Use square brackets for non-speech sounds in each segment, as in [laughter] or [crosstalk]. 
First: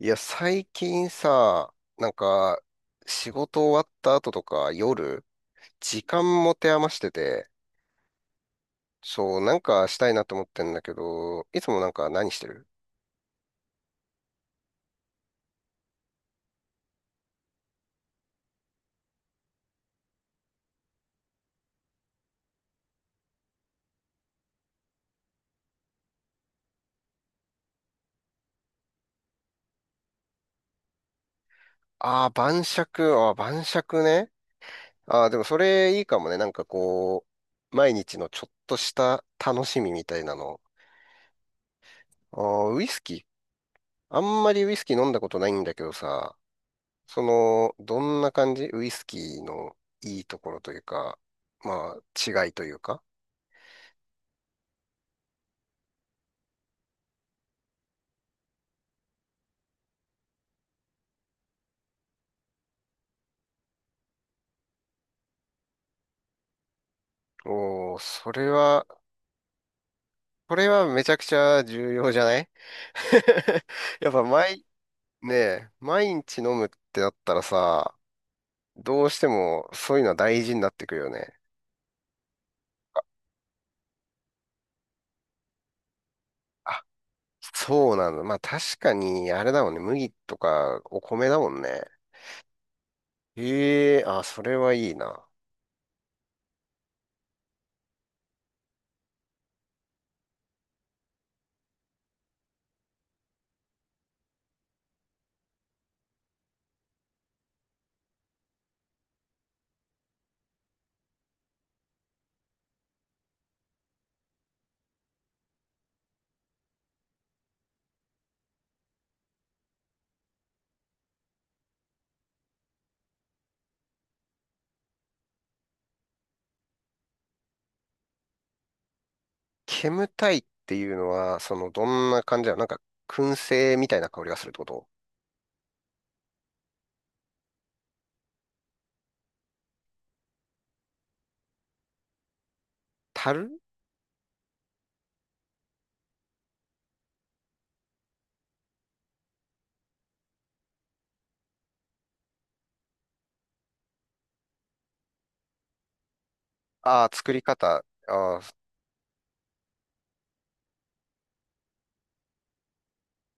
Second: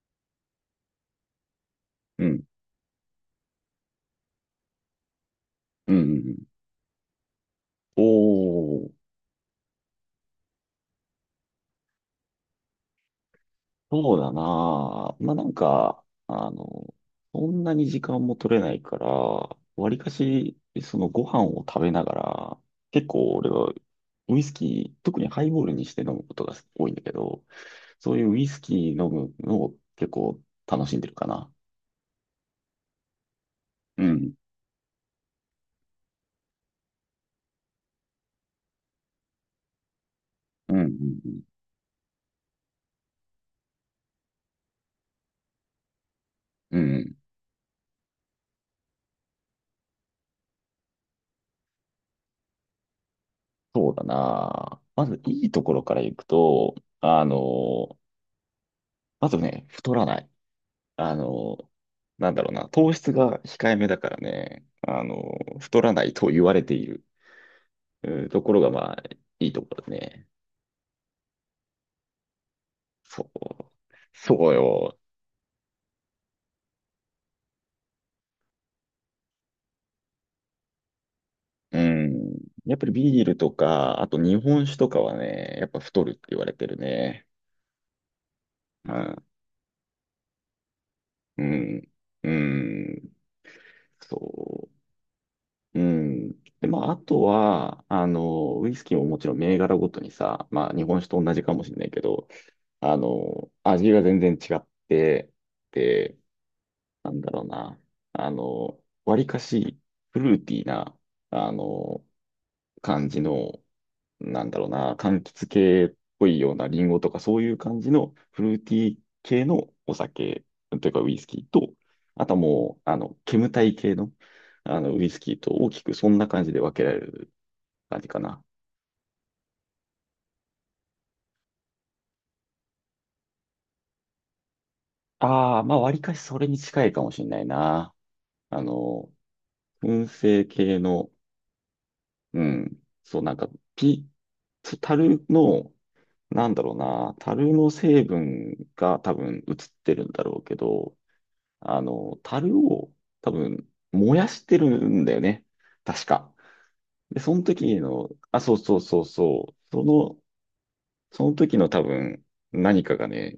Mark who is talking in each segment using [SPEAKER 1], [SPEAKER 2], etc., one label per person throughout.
[SPEAKER 1] いや、最近さ、
[SPEAKER 2] うん。
[SPEAKER 1] 仕事終わった後とか夜、
[SPEAKER 2] うん。う
[SPEAKER 1] 時間持
[SPEAKER 2] ん。
[SPEAKER 1] て余してて、
[SPEAKER 2] おー、
[SPEAKER 1] そう、なんかしたいなと思ってんだけど、いつも何してる？
[SPEAKER 2] そうだな。まあ、なんか、そんなに時間も取れないから、わりかし、そのご飯を食べながら、結構俺はウイスキー、特にハイボールにして飲むことが多いんだけど、そういうウイスキー飲むのを結構楽しんでるかな。
[SPEAKER 1] ああー、晩酌、ああ、晩酌
[SPEAKER 2] う
[SPEAKER 1] ね。
[SPEAKER 2] ん。
[SPEAKER 1] ああ、でもそれいいかもね。なんかこう、毎日のちょっとした楽しみみたいなの。
[SPEAKER 2] うん。うん。
[SPEAKER 1] ああ、ウイスキー。あんまりウイスキー飲んだことないんだけどさ、
[SPEAKER 2] うんうん。
[SPEAKER 1] その、どんな感じ、ウイスキーのいいところというか、まあ、違いというか。
[SPEAKER 2] そうだな。まずいいところからいくと、あの、まずね、太らない。あの、なんだろうな、糖質が控えめだからね、太らないと言われている、
[SPEAKER 1] おー、
[SPEAKER 2] うん、
[SPEAKER 1] そ
[SPEAKER 2] と
[SPEAKER 1] れ
[SPEAKER 2] ころが、
[SPEAKER 1] は、
[SPEAKER 2] まあ、いいところだね。
[SPEAKER 1] これはめちゃくちゃ重要じゃない？
[SPEAKER 2] そう。
[SPEAKER 1] [laughs] やっぱ
[SPEAKER 2] そう
[SPEAKER 1] 毎、
[SPEAKER 2] よ。
[SPEAKER 1] ねえ、毎日飲むってなったらさ、どうしてもそういうのは大事になってくるよね。
[SPEAKER 2] うん。やっぱりビールとか、あと日本酒とかはね、やっぱ太るって言われてる
[SPEAKER 1] あ、
[SPEAKER 2] ね。
[SPEAKER 1] そうなんだ。まあ確か
[SPEAKER 2] うん。
[SPEAKER 1] に、あれだもんね。麦とかお米だもんね。
[SPEAKER 2] うん。
[SPEAKER 1] ええ、あ、それ
[SPEAKER 2] そ
[SPEAKER 1] はいいな。
[SPEAKER 2] う。うん。で、まあ、あとは、ウイスキーももちろん銘柄ごとにさ、まあ、日本酒と同じかもしれないけど、味が全然違って、でなんだろうな。あの、わりかしフルーティーな、あの、感じの、なんだろうな、柑橘系っぽいようなリンゴとかそういう感じのフルーティー系のお酒というかウイスキーと、あとはもう、煙たい系の、あのウイスキーと大きくそんな感じで分けられる感じかな。
[SPEAKER 1] 煙たいっていうのは、その、どんな感じだ、なんか、燻製みたいな香りがするってこと？
[SPEAKER 2] ああ、まあ、わりかしそれに近いかもしれないな。あの、燻製系の、うん、そう、なんか、
[SPEAKER 1] 樽。
[SPEAKER 2] ピ、タルの、なんだろうな、樽の成分が多分映ってるんだろうけど、樽を多分燃やしてるんだよね。確か。
[SPEAKER 1] ああー、
[SPEAKER 2] で、
[SPEAKER 1] 作
[SPEAKER 2] そ
[SPEAKER 1] り
[SPEAKER 2] の
[SPEAKER 1] 方。
[SPEAKER 2] 時の、
[SPEAKER 1] あ
[SPEAKER 2] あ、
[SPEAKER 1] あ、
[SPEAKER 2] そうそうそうそう、その時の多分何かがね、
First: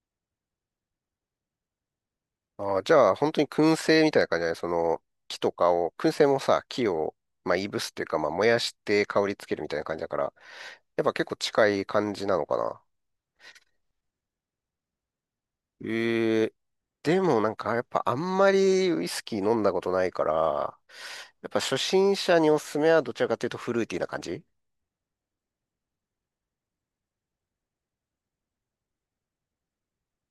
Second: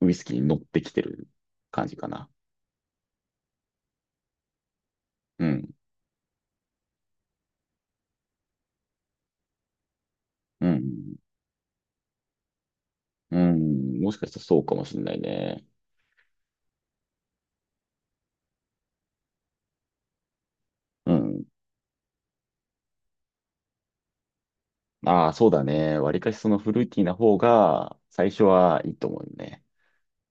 [SPEAKER 2] ウイスキーに乗ってきてる感じかな。
[SPEAKER 1] ああ、じゃあ、本当に燻製みたいな感じだね。その、木
[SPEAKER 2] う
[SPEAKER 1] と
[SPEAKER 2] ん、
[SPEAKER 1] かを、燻製もさ、木を、まあ、いぶすっていうか、まあ、燃やして香りつけるみたいな感じだから、や
[SPEAKER 2] う
[SPEAKER 1] っぱ
[SPEAKER 2] ん、
[SPEAKER 1] 結構近い感じなのかな。
[SPEAKER 2] うん、もしかしたらそうかもしれないね。
[SPEAKER 1] ええ、でもなんか、やっぱあんまりウイスキー飲んだことないから、
[SPEAKER 2] うん。
[SPEAKER 1] やっぱ初心者におすすめはどちらかというとフルーティーな感じ？
[SPEAKER 2] ああ、そうだね。わりかしそのフルーティーな方が最初はいいと思うよね。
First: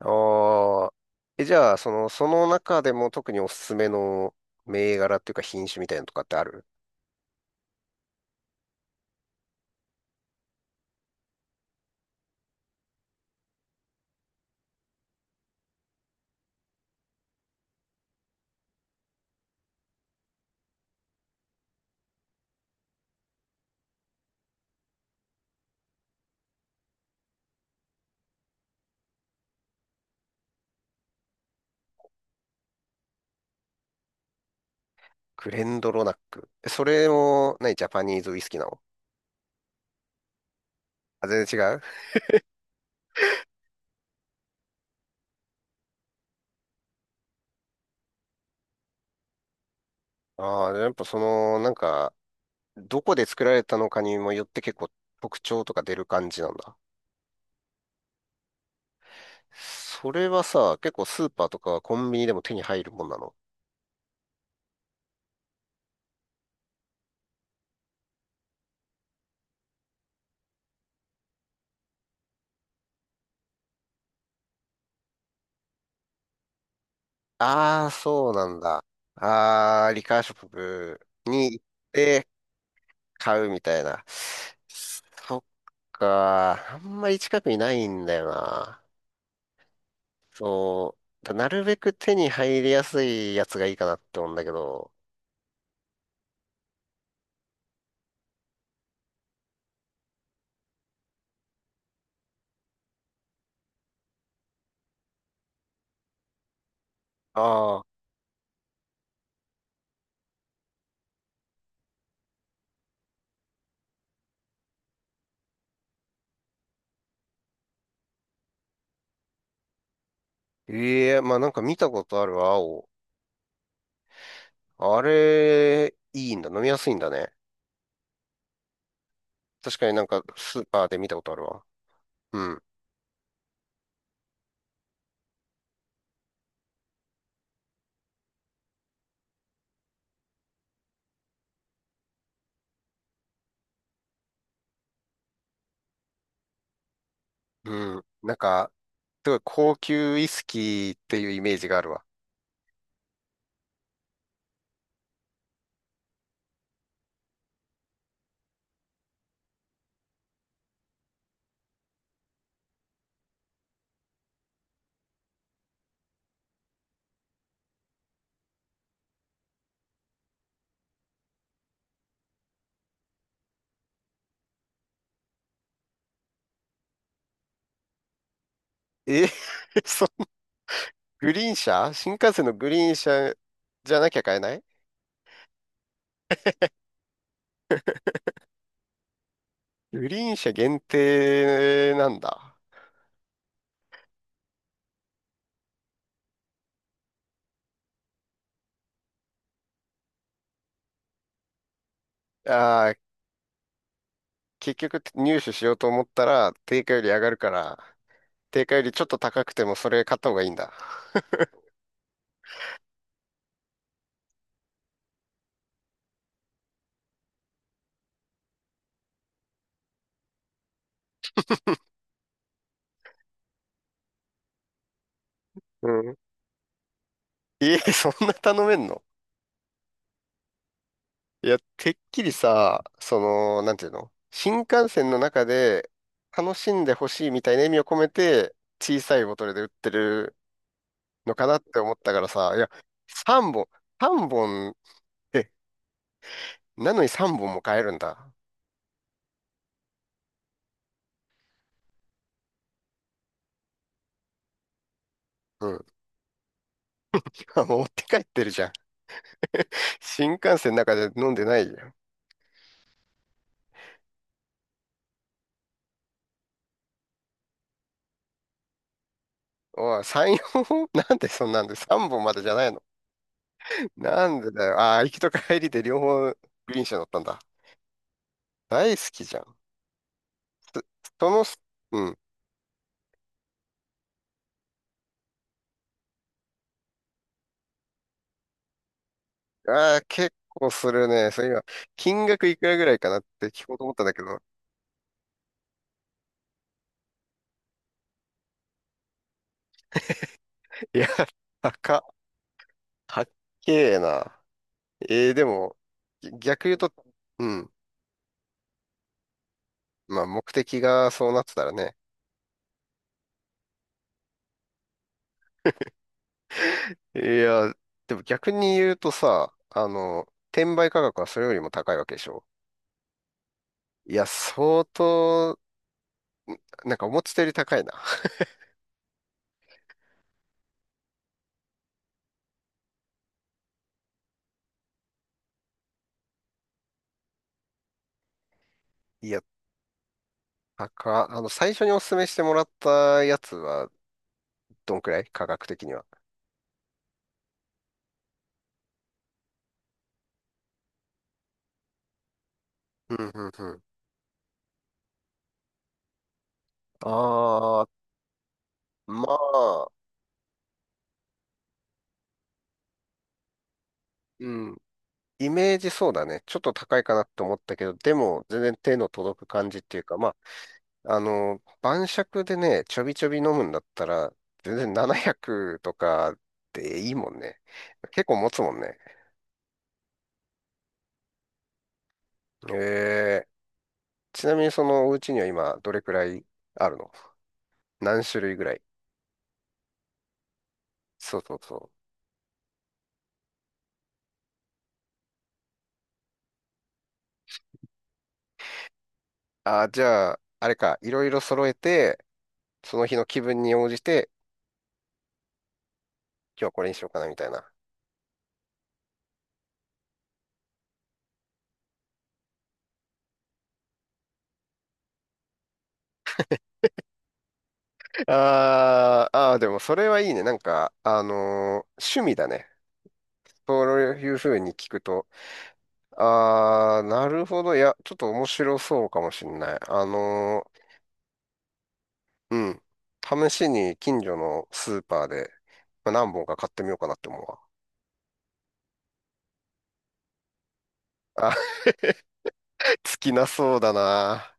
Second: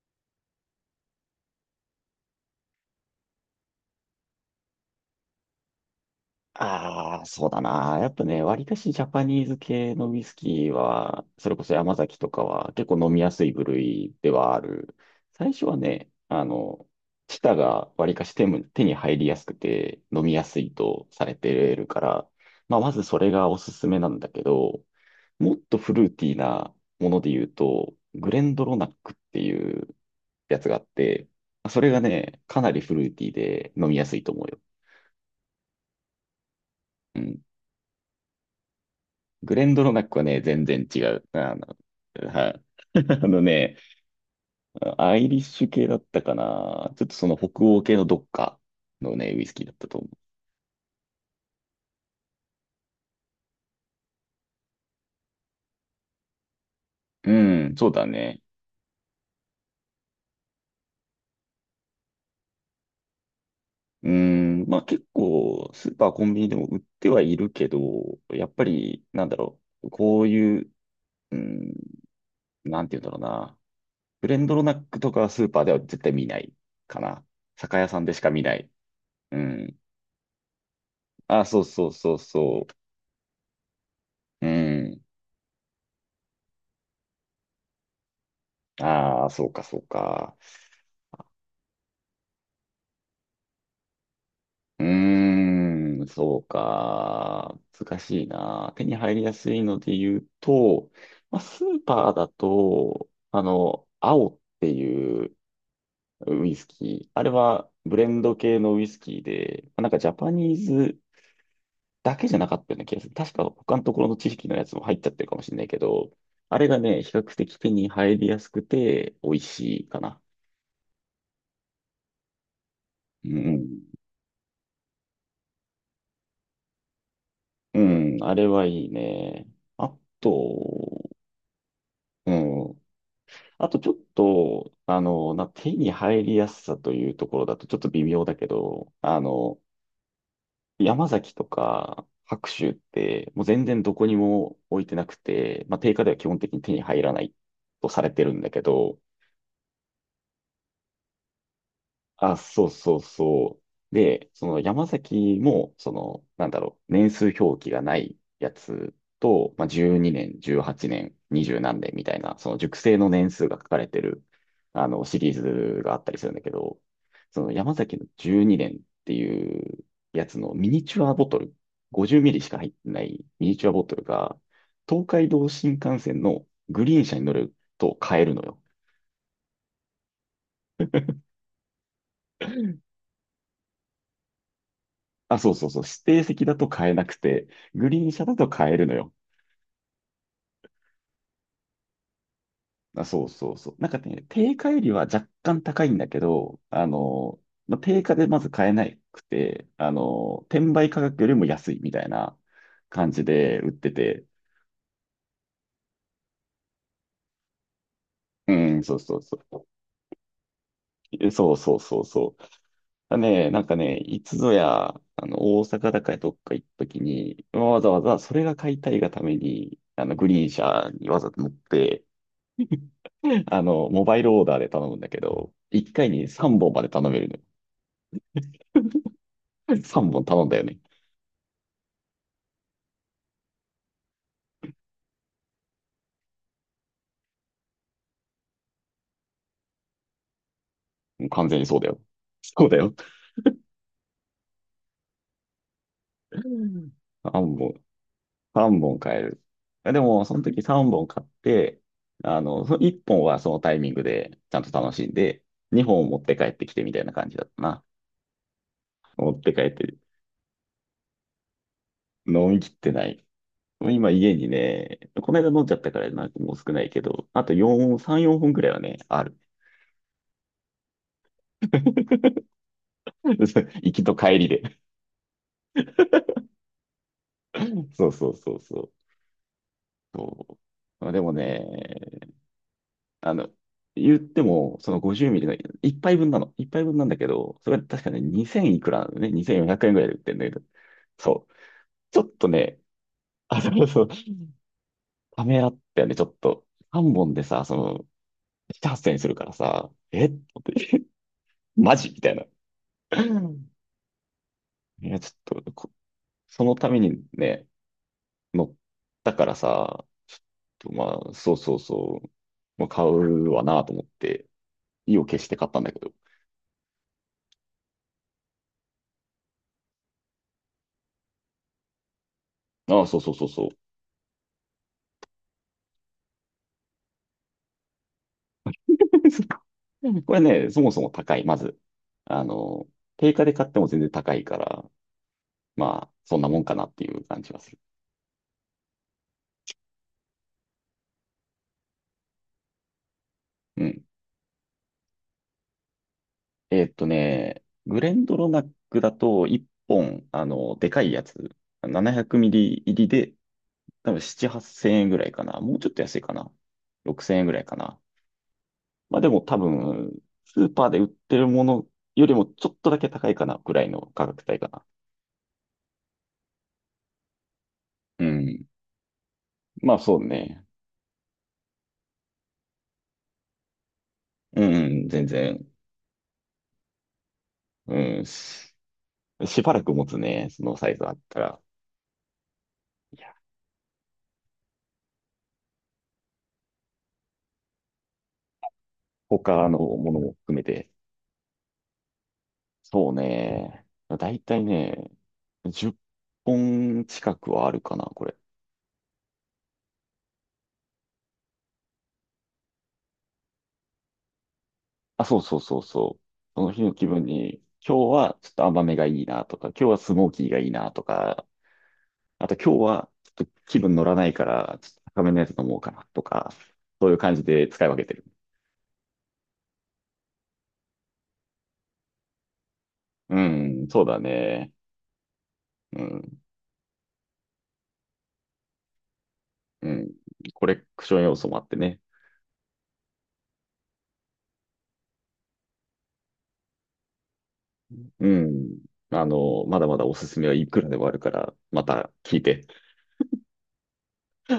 [SPEAKER 1] ああ。え、じゃあ、その、その中でも特におすすめの銘柄っていうか品種みたいなのとかってある？
[SPEAKER 2] ああ、そうだな。やっぱね、割かしジャパニーズ系のウイスキーは、それこそ山崎とかは結構飲みやすい部類ではある。最初はね、チタが割かし手に入りやすくて飲みやすいとされてるから、まあ、まずそれがおすすめなんだけど、もっとフルーティーなもので言うと、グレンドロナックっていうやつがあって、それがね、かなりフルーティーで飲みやすいと思うよ。
[SPEAKER 1] クレンドロナック。え、それ
[SPEAKER 2] うん。
[SPEAKER 1] も、何、ジャパニーズウイスキーなの？
[SPEAKER 2] グレンドロナックはね、全然違う。
[SPEAKER 1] あ、全然違う？
[SPEAKER 2] はい。[laughs] あのね、アイリッシュ系だったかな。ちょっとその北欧系のどっかのね、ウイスキーだったと思
[SPEAKER 1] ああ、やっぱその、なんか、どこで作られたのかにもよって結構特徴とか出る感じなんだ。
[SPEAKER 2] う。うん、そうだね。
[SPEAKER 1] それはさ、結構スーパーとかコンビニでも手に入るもんなの？
[SPEAKER 2] うん、まあ結構、スーパー、コンビニでも売ってはいるけど、やっぱり、こういう、うん、なんて言うんだろうな。ブレンドロナックとかはスーパーでは絶対見ないかな。酒
[SPEAKER 1] ああ
[SPEAKER 2] 屋
[SPEAKER 1] ー、
[SPEAKER 2] さんでし
[SPEAKER 1] そ
[SPEAKER 2] か
[SPEAKER 1] う
[SPEAKER 2] 見
[SPEAKER 1] な
[SPEAKER 2] な
[SPEAKER 1] ん
[SPEAKER 2] い。
[SPEAKER 1] だ。
[SPEAKER 2] うん。
[SPEAKER 1] ああ、リカーショップ
[SPEAKER 2] あ、
[SPEAKER 1] に
[SPEAKER 2] そ
[SPEAKER 1] 行っ
[SPEAKER 2] うそうそう
[SPEAKER 1] て
[SPEAKER 2] そ
[SPEAKER 1] 買うみたいな。
[SPEAKER 2] う。うん。
[SPEAKER 1] そっか、あんまり近くにないんだよな。
[SPEAKER 2] ああ、そうか、そうか。
[SPEAKER 1] そう、だ、なるべく手に入りやすいやつがいいかなって思うんだけ
[SPEAKER 2] う
[SPEAKER 1] ど。
[SPEAKER 2] ーん、そうか。難しいな。手に入りやすいので言うと、まあ、スーパーだと、青っていうウイスキー。あれは
[SPEAKER 1] ああ、
[SPEAKER 2] ブレンド系のウイスキーで、まあなんかジャパニーズだけじゃなかったような気がする。確か他のところの知識のやつも入っちゃってるかもしれないけど、あれがね、比較的手に入りやすくて美味しいかな。
[SPEAKER 1] ええ、まあなんか見たことあるわ、青。
[SPEAKER 2] うん。
[SPEAKER 1] あれ、いいんだ。飲みやすいんだね。
[SPEAKER 2] うん、あれはいいね。
[SPEAKER 1] 確か
[SPEAKER 2] あ
[SPEAKER 1] になんか
[SPEAKER 2] と、
[SPEAKER 1] スーパーで見たことあるわ。
[SPEAKER 2] う
[SPEAKER 1] うん。
[SPEAKER 2] ん。あとちょっと、手に入りやすさというところだとちょっと微妙だけど、山崎とか白州ってもう全然どこにも置いてなくて、まあ、定価では基本的に手に入らないと
[SPEAKER 1] う
[SPEAKER 2] さ
[SPEAKER 1] ん。
[SPEAKER 2] れてる
[SPEAKER 1] なん
[SPEAKER 2] んだけ
[SPEAKER 1] か、
[SPEAKER 2] ど、
[SPEAKER 1] すごい高級ウイスキーっていうイメージがあるわ。
[SPEAKER 2] あ、そうそうそう。で、その山崎も、その、年数表記がないやつと、まあ、12年、18年、20何年みたいな、その熟成の年数が書かれてる、シリーズがあったりするんだけど、その山崎の12年っていうやつのミニチュアボトル、50ミリしか入ってないミニチュアボトルが、東海道新幹線のグリーン車に乗ると買えるのよ。
[SPEAKER 1] え？ [laughs] そんな、グリーン車、新幹線のグリーン車じゃなきゃ買えない？
[SPEAKER 2] あ、そうそうそう。指定席だと買えなくて、グリーン車だと買えるのよ。
[SPEAKER 1] グリーン車限定なんだ。
[SPEAKER 2] あ、そうそうそう。なんかね、定価よりは若干高いんだけど、まあ、定価でまず買えなくて、転売価格よりも安いみたいな
[SPEAKER 1] ああ、
[SPEAKER 2] 感じで売ってて、
[SPEAKER 1] 結局入手しようと思ったら定価より上がるから、
[SPEAKER 2] う
[SPEAKER 1] 定価よ
[SPEAKER 2] ん、
[SPEAKER 1] り
[SPEAKER 2] そ
[SPEAKER 1] ち
[SPEAKER 2] う
[SPEAKER 1] ょっ
[SPEAKER 2] そ
[SPEAKER 1] と
[SPEAKER 2] うそ
[SPEAKER 1] 高くて
[SPEAKER 2] う。
[SPEAKER 1] もそれ買った方がいいんだ。
[SPEAKER 2] え、そうそうそうそう。だね、なんかね、いつぞや、大阪だかどっか行った時に、わざわざそれが買いたいがために、グリーン車にわざと乗って、モバイルオーダーで頼むんだけど、
[SPEAKER 1] う
[SPEAKER 2] 1回
[SPEAKER 1] ん。
[SPEAKER 2] に3本まで頼める
[SPEAKER 1] え、[laughs] そんな頼めんの？
[SPEAKER 2] のよ。3本頼んだよね。
[SPEAKER 1] いや、てっきりさ、その、なんていうの、新幹線の中で楽しんでほしいみたいな意味を込めて、小さいボトルで売ってる
[SPEAKER 2] もう
[SPEAKER 1] のか
[SPEAKER 2] 完
[SPEAKER 1] な
[SPEAKER 2] 全
[SPEAKER 1] っ
[SPEAKER 2] にそ
[SPEAKER 1] て
[SPEAKER 2] うだ
[SPEAKER 1] 思っ
[SPEAKER 2] よ。
[SPEAKER 1] たからさ、い
[SPEAKER 2] そう
[SPEAKER 1] や、
[SPEAKER 2] だよ。
[SPEAKER 1] 3本、3本、え、なのに3本
[SPEAKER 2] 3
[SPEAKER 1] も
[SPEAKER 2] 本、
[SPEAKER 1] 買えるんだ。
[SPEAKER 2] 3本買える。でも、その時3本買って、その1本はそのタイミングでちゃんと楽しんで、
[SPEAKER 1] うん。
[SPEAKER 2] 2本持って帰ってきてみたいな感じだっ
[SPEAKER 1] [laughs]
[SPEAKER 2] た
[SPEAKER 1] あ、持
[SPEAKER 2] な。
[SPEAKER 1] って帰ってるじゃん。
[SPEAKER 2] 持って帰って、
[SPEAKER 1] 新幹線の中で飲んでないじゃん。
[SPEAKER 2] 飲み切ってない。今家にね、この間飲んじゃったからなんかもう少ないけど、あと4、3、4本くらいはね、ある。
[SPEAKER 1] おい、3、本。 [laughs] なんでそんなんで3本までじゃないの？
[SPEAKER 2] [laughs] 行きと
[SPEAKER 1] な
[SPEAKER 2] 帰
[SPEAKER 1] ん
[SPEAKER 2] り
[SPEAKER 1] でだ
[SPEAKER 2] で。
[SPEAKER 1] よ。ああ、行きと帰りで両方グリーン車乗ったんだ。
[SPEAKER 2] そうそうそうそ
[SPEAKER 1] 大好
[SPEAKER 2] う。
[SPEAKER 1] きじゃん。
[SPEAKER 2] そう。で
[SPEAKER 1] そ
[SPEAKER 2] も
[SPEAKER 1] の、
[SPEAKER 2] ね、
[SPEAKER 1] うん。
[SPEAKER 2] あの、言っても、その50ミリの一杯分なの。一杯分なんだけど、それは確かね、2000いくらなのね。2400円
[SPEAKER 1] ああ、
[SPEAKER 2] ぐらいで売っ
[SPEAKER 1] 結
[SPEAKER 2] てるんだけど。
[SPEAKER 1] 構するね。そう、
[SPEAKER 2] そう。
[SPEAKER 1] 今、
[SPEAKER 2] ちょ
[SPEAKER 1] 金
[SPEAKER 2] っ
[SPEAKER 1] 額
[SPEAKER 2] と
[SPEAKER 1] いくら
[SPEAKER 2] ね、
[SPEAKER 1] ぐらいかなって
[SPEAKER 2] [laughs] あ、
[SPEAKER 1] 聞
[SPEAKER 2] そ
[SPEAKER 1] こうと
[SPEAKER 2] う
[SPEAKER 1] 思った
[SPEAKER 2] そ
[SPEAKER 1] ん
[SPEAKER 2] う、
[SPEAKER 1] だけど。
[SPEAKER 2] ためらったよね、ちょっと。3本でさ、その、7、8000円するからさ、えって思っ
[SPEAKER 1] [laughs] い
[SPEAKER 2] て
[SPEAKER 1] や、
[SPEAKER 2] [laughs] マ
[SPEAKER 1] 高
[SPEAKER 2] ジ
[SPEAKER 1] っ。
[SPEAKER 2] みたいな。
[SPEAKER 1] 高っけえな。
[SPEAKER 2] いや、ち
[SPEAKER 1] で
[SPEAKER 2] ょっと
[SPEAKER 1] も、
[SPEAKER 2] そ
[SPEAKER 1] 逆言
[SPEAKER 2] の
[SPEAKER 1] う
[SPEAKER 2] た
[SPEAKER 1] と、
[SPEAKER 2] めに
[SPEAKER 1] う
[SPEAKER 2] ね、
[SPEAKER 1] ん。
[SPEAKER 2] 乗ったからさ、
[SPEAKER 1] まあ、
[SPEAKER 2] ちょ
[SPEAKER 1] 目
[SPEAKER 2] っ
[SPEAKER 1] 的
[SPEAKER 2] と
[SPEAKER 1] がそ
[SPEAKER 2] ま
[SPEAKER 1] う
[SPEAKER 2] あ、
[SPEAKER 1] なって
[SPEAKER 2] そう
[SPEAKER 1] たら
[SPEAKER 2] そう
[SPEAKER 1] ね。
[SPEAKER 2] そう、もう買うわなと思って、意を決して買ったんだけど。
[SPEAKER 1] いや、でも逆に言うとさ、転売価格はそれよりも高いわけでしょ。
[SPEAKER 2] ああ、そうそうそうそう。
[SPEAKER 1] いや、相当、なんか思ってたより高いな。
[SPEAKER 2] [laughs] これね、そもそも高い、まず。あの、定価で買っても全然高いから、まあ、そんなもんかなっていう感じはする。
[SPEAKER 1] いや、高っ。最初にお勧めしてもらったやつ
[SPEAKER 2] う
[SPEAKER 1] は、
[SPEAKER 2] ん。
[SPEAKER 1] どんくらい価格的には。
[SPEAKER 2] グレンドロナックだと1本、でかいやつ、700ミリ入り
[SPEAKER 1] う
[SPEAKER 2] で、
[SPEAKER 1] ん、うん、うん。
[SPEAKER 2] 多分7、8千円ぐらいかな。もうちょっと安いかな。
[SPEAKER 1] あ
[SPEAKER 2] 6千円ぐらいか
[SPEAKER 1] あ、
[SPEAKER 2] な。まあ
[SPEAKER 1] ま
[SPEAKER 2] でも多
[SPEAKER 1] あ、
[SPEAKER 2] 分、スーパーで売ってるものよりもちょっとだけ高いかな、ぐらいの価格
[SPEAKER 1] う
[SPEAKER 2] 帯か
[SPEAKER 1] ん。
[SPEAKER 2] な。
[SPEAKER 1] イメージそうだね。ちょっと高いかなって思ったけど、で
[SPEAKER 2] う
[SPEAKER 1] も全
[SPEAKER 2] ん。
[SPEAKER 1] 然手の届く感じっ
[SPEAKER 2] ま
[SPEAKER 1] て
[SPEAKER 2] あ
[SPEAKER 1] いうか、
[SPEAKER 2] そう
[SPEAKER 1] ま
[SPEAKER 2] ね。
[SPEAKER 1] あ、晩酌でね、ちょびちょび飲むんだったら、
[SPEAKER 2] うん、
[SPEAKER 1] 全
[SPEAKER 2] う
[SPEAKER 1] 然
[SPEAKER 2] ん全然。
[SPEAKER 1] 700とかでいいもんね。
[SPEAKER 2] うん、
[SPEAKER 1] 結構持つも
[SPEAKER 2] し、
[SPEAKER 1] んね。
[SPEAKER 2] しばらく持つね、そのサイズあったら。いや、
[SPEAKER 1] ええ、ちなみにそのお家には今どれくらいあるの？何種類ぐらい？
[SPEAKER 2] 他のものも含めて。
[SPEAKER 1] そうそうそ
[SPEAKER 2] そうね。だいたいね、10本近くはあるかな、これ。
[SPEAKER 1] う。ああ、じゃあ、あれか、いろいろ揃えて、その日の気分に応じて、
[SPEAKER 2] あ、そうそうそうそう。
[SPEAKER 1] 今
[SPEAKER 2] そ
[SPEAKER 1] 日は
[SPEAKER 2] の
[SPEAKER 1] こ
[SPEAKER 2] 日
[SPEAKER 1] れに
[SPEAKER 2] の
[SPEAKER 1] しよ
[SPEAKER 2] 気
[SPEAKER 1] うか
[SPEAKER 2] 分
[SPEAKER 1] なみたい
[SPEAKER 2] に、
[SPEAKER 1] な。
[SPEAKER 2] 今日はちょっと甘めがいいなとか、今日はスモーキーがいいなとか、あと今日はちょっと気分乗らないから、ちょっと高めのやつ飲もうかなとか、そういう感じで使い分けてる。
[SPEAKER 1] あーあー、でもそれはいいね。なんか、趣味だね。
[SPEAKER 2] う
[SPEAKER 1] そ
[SPEAKER 2] ん、
[SPEAKER 1] う
[SPEAKER 2] そうだ
[SPEAKER 1] いうふうに
[SPEAKER 2] ね。
[SPEAKER 1] 聞くと、
[SPEAKER 2] うん、
[SPEAKER 1] ああ、なるほど。いや、ちょっと面白そうかもしんない。
[SPEAKER 2] うん。コレクション要素もあってね。
[SPEAKER 1] うん。試しに近所のスーパーで、まあ何本か買ってみようかなって思うわ。
[SPEAKER 2] うん。まだまだおすすめはいくらでもあるか
[SPEAKER 1] あ、
[SPEAKER 2] ら、また
[SPEAKER 1] [laughs]
[SPEAKER 2] 聞いて。
[SPEAKER 1] 尽きなそうだな。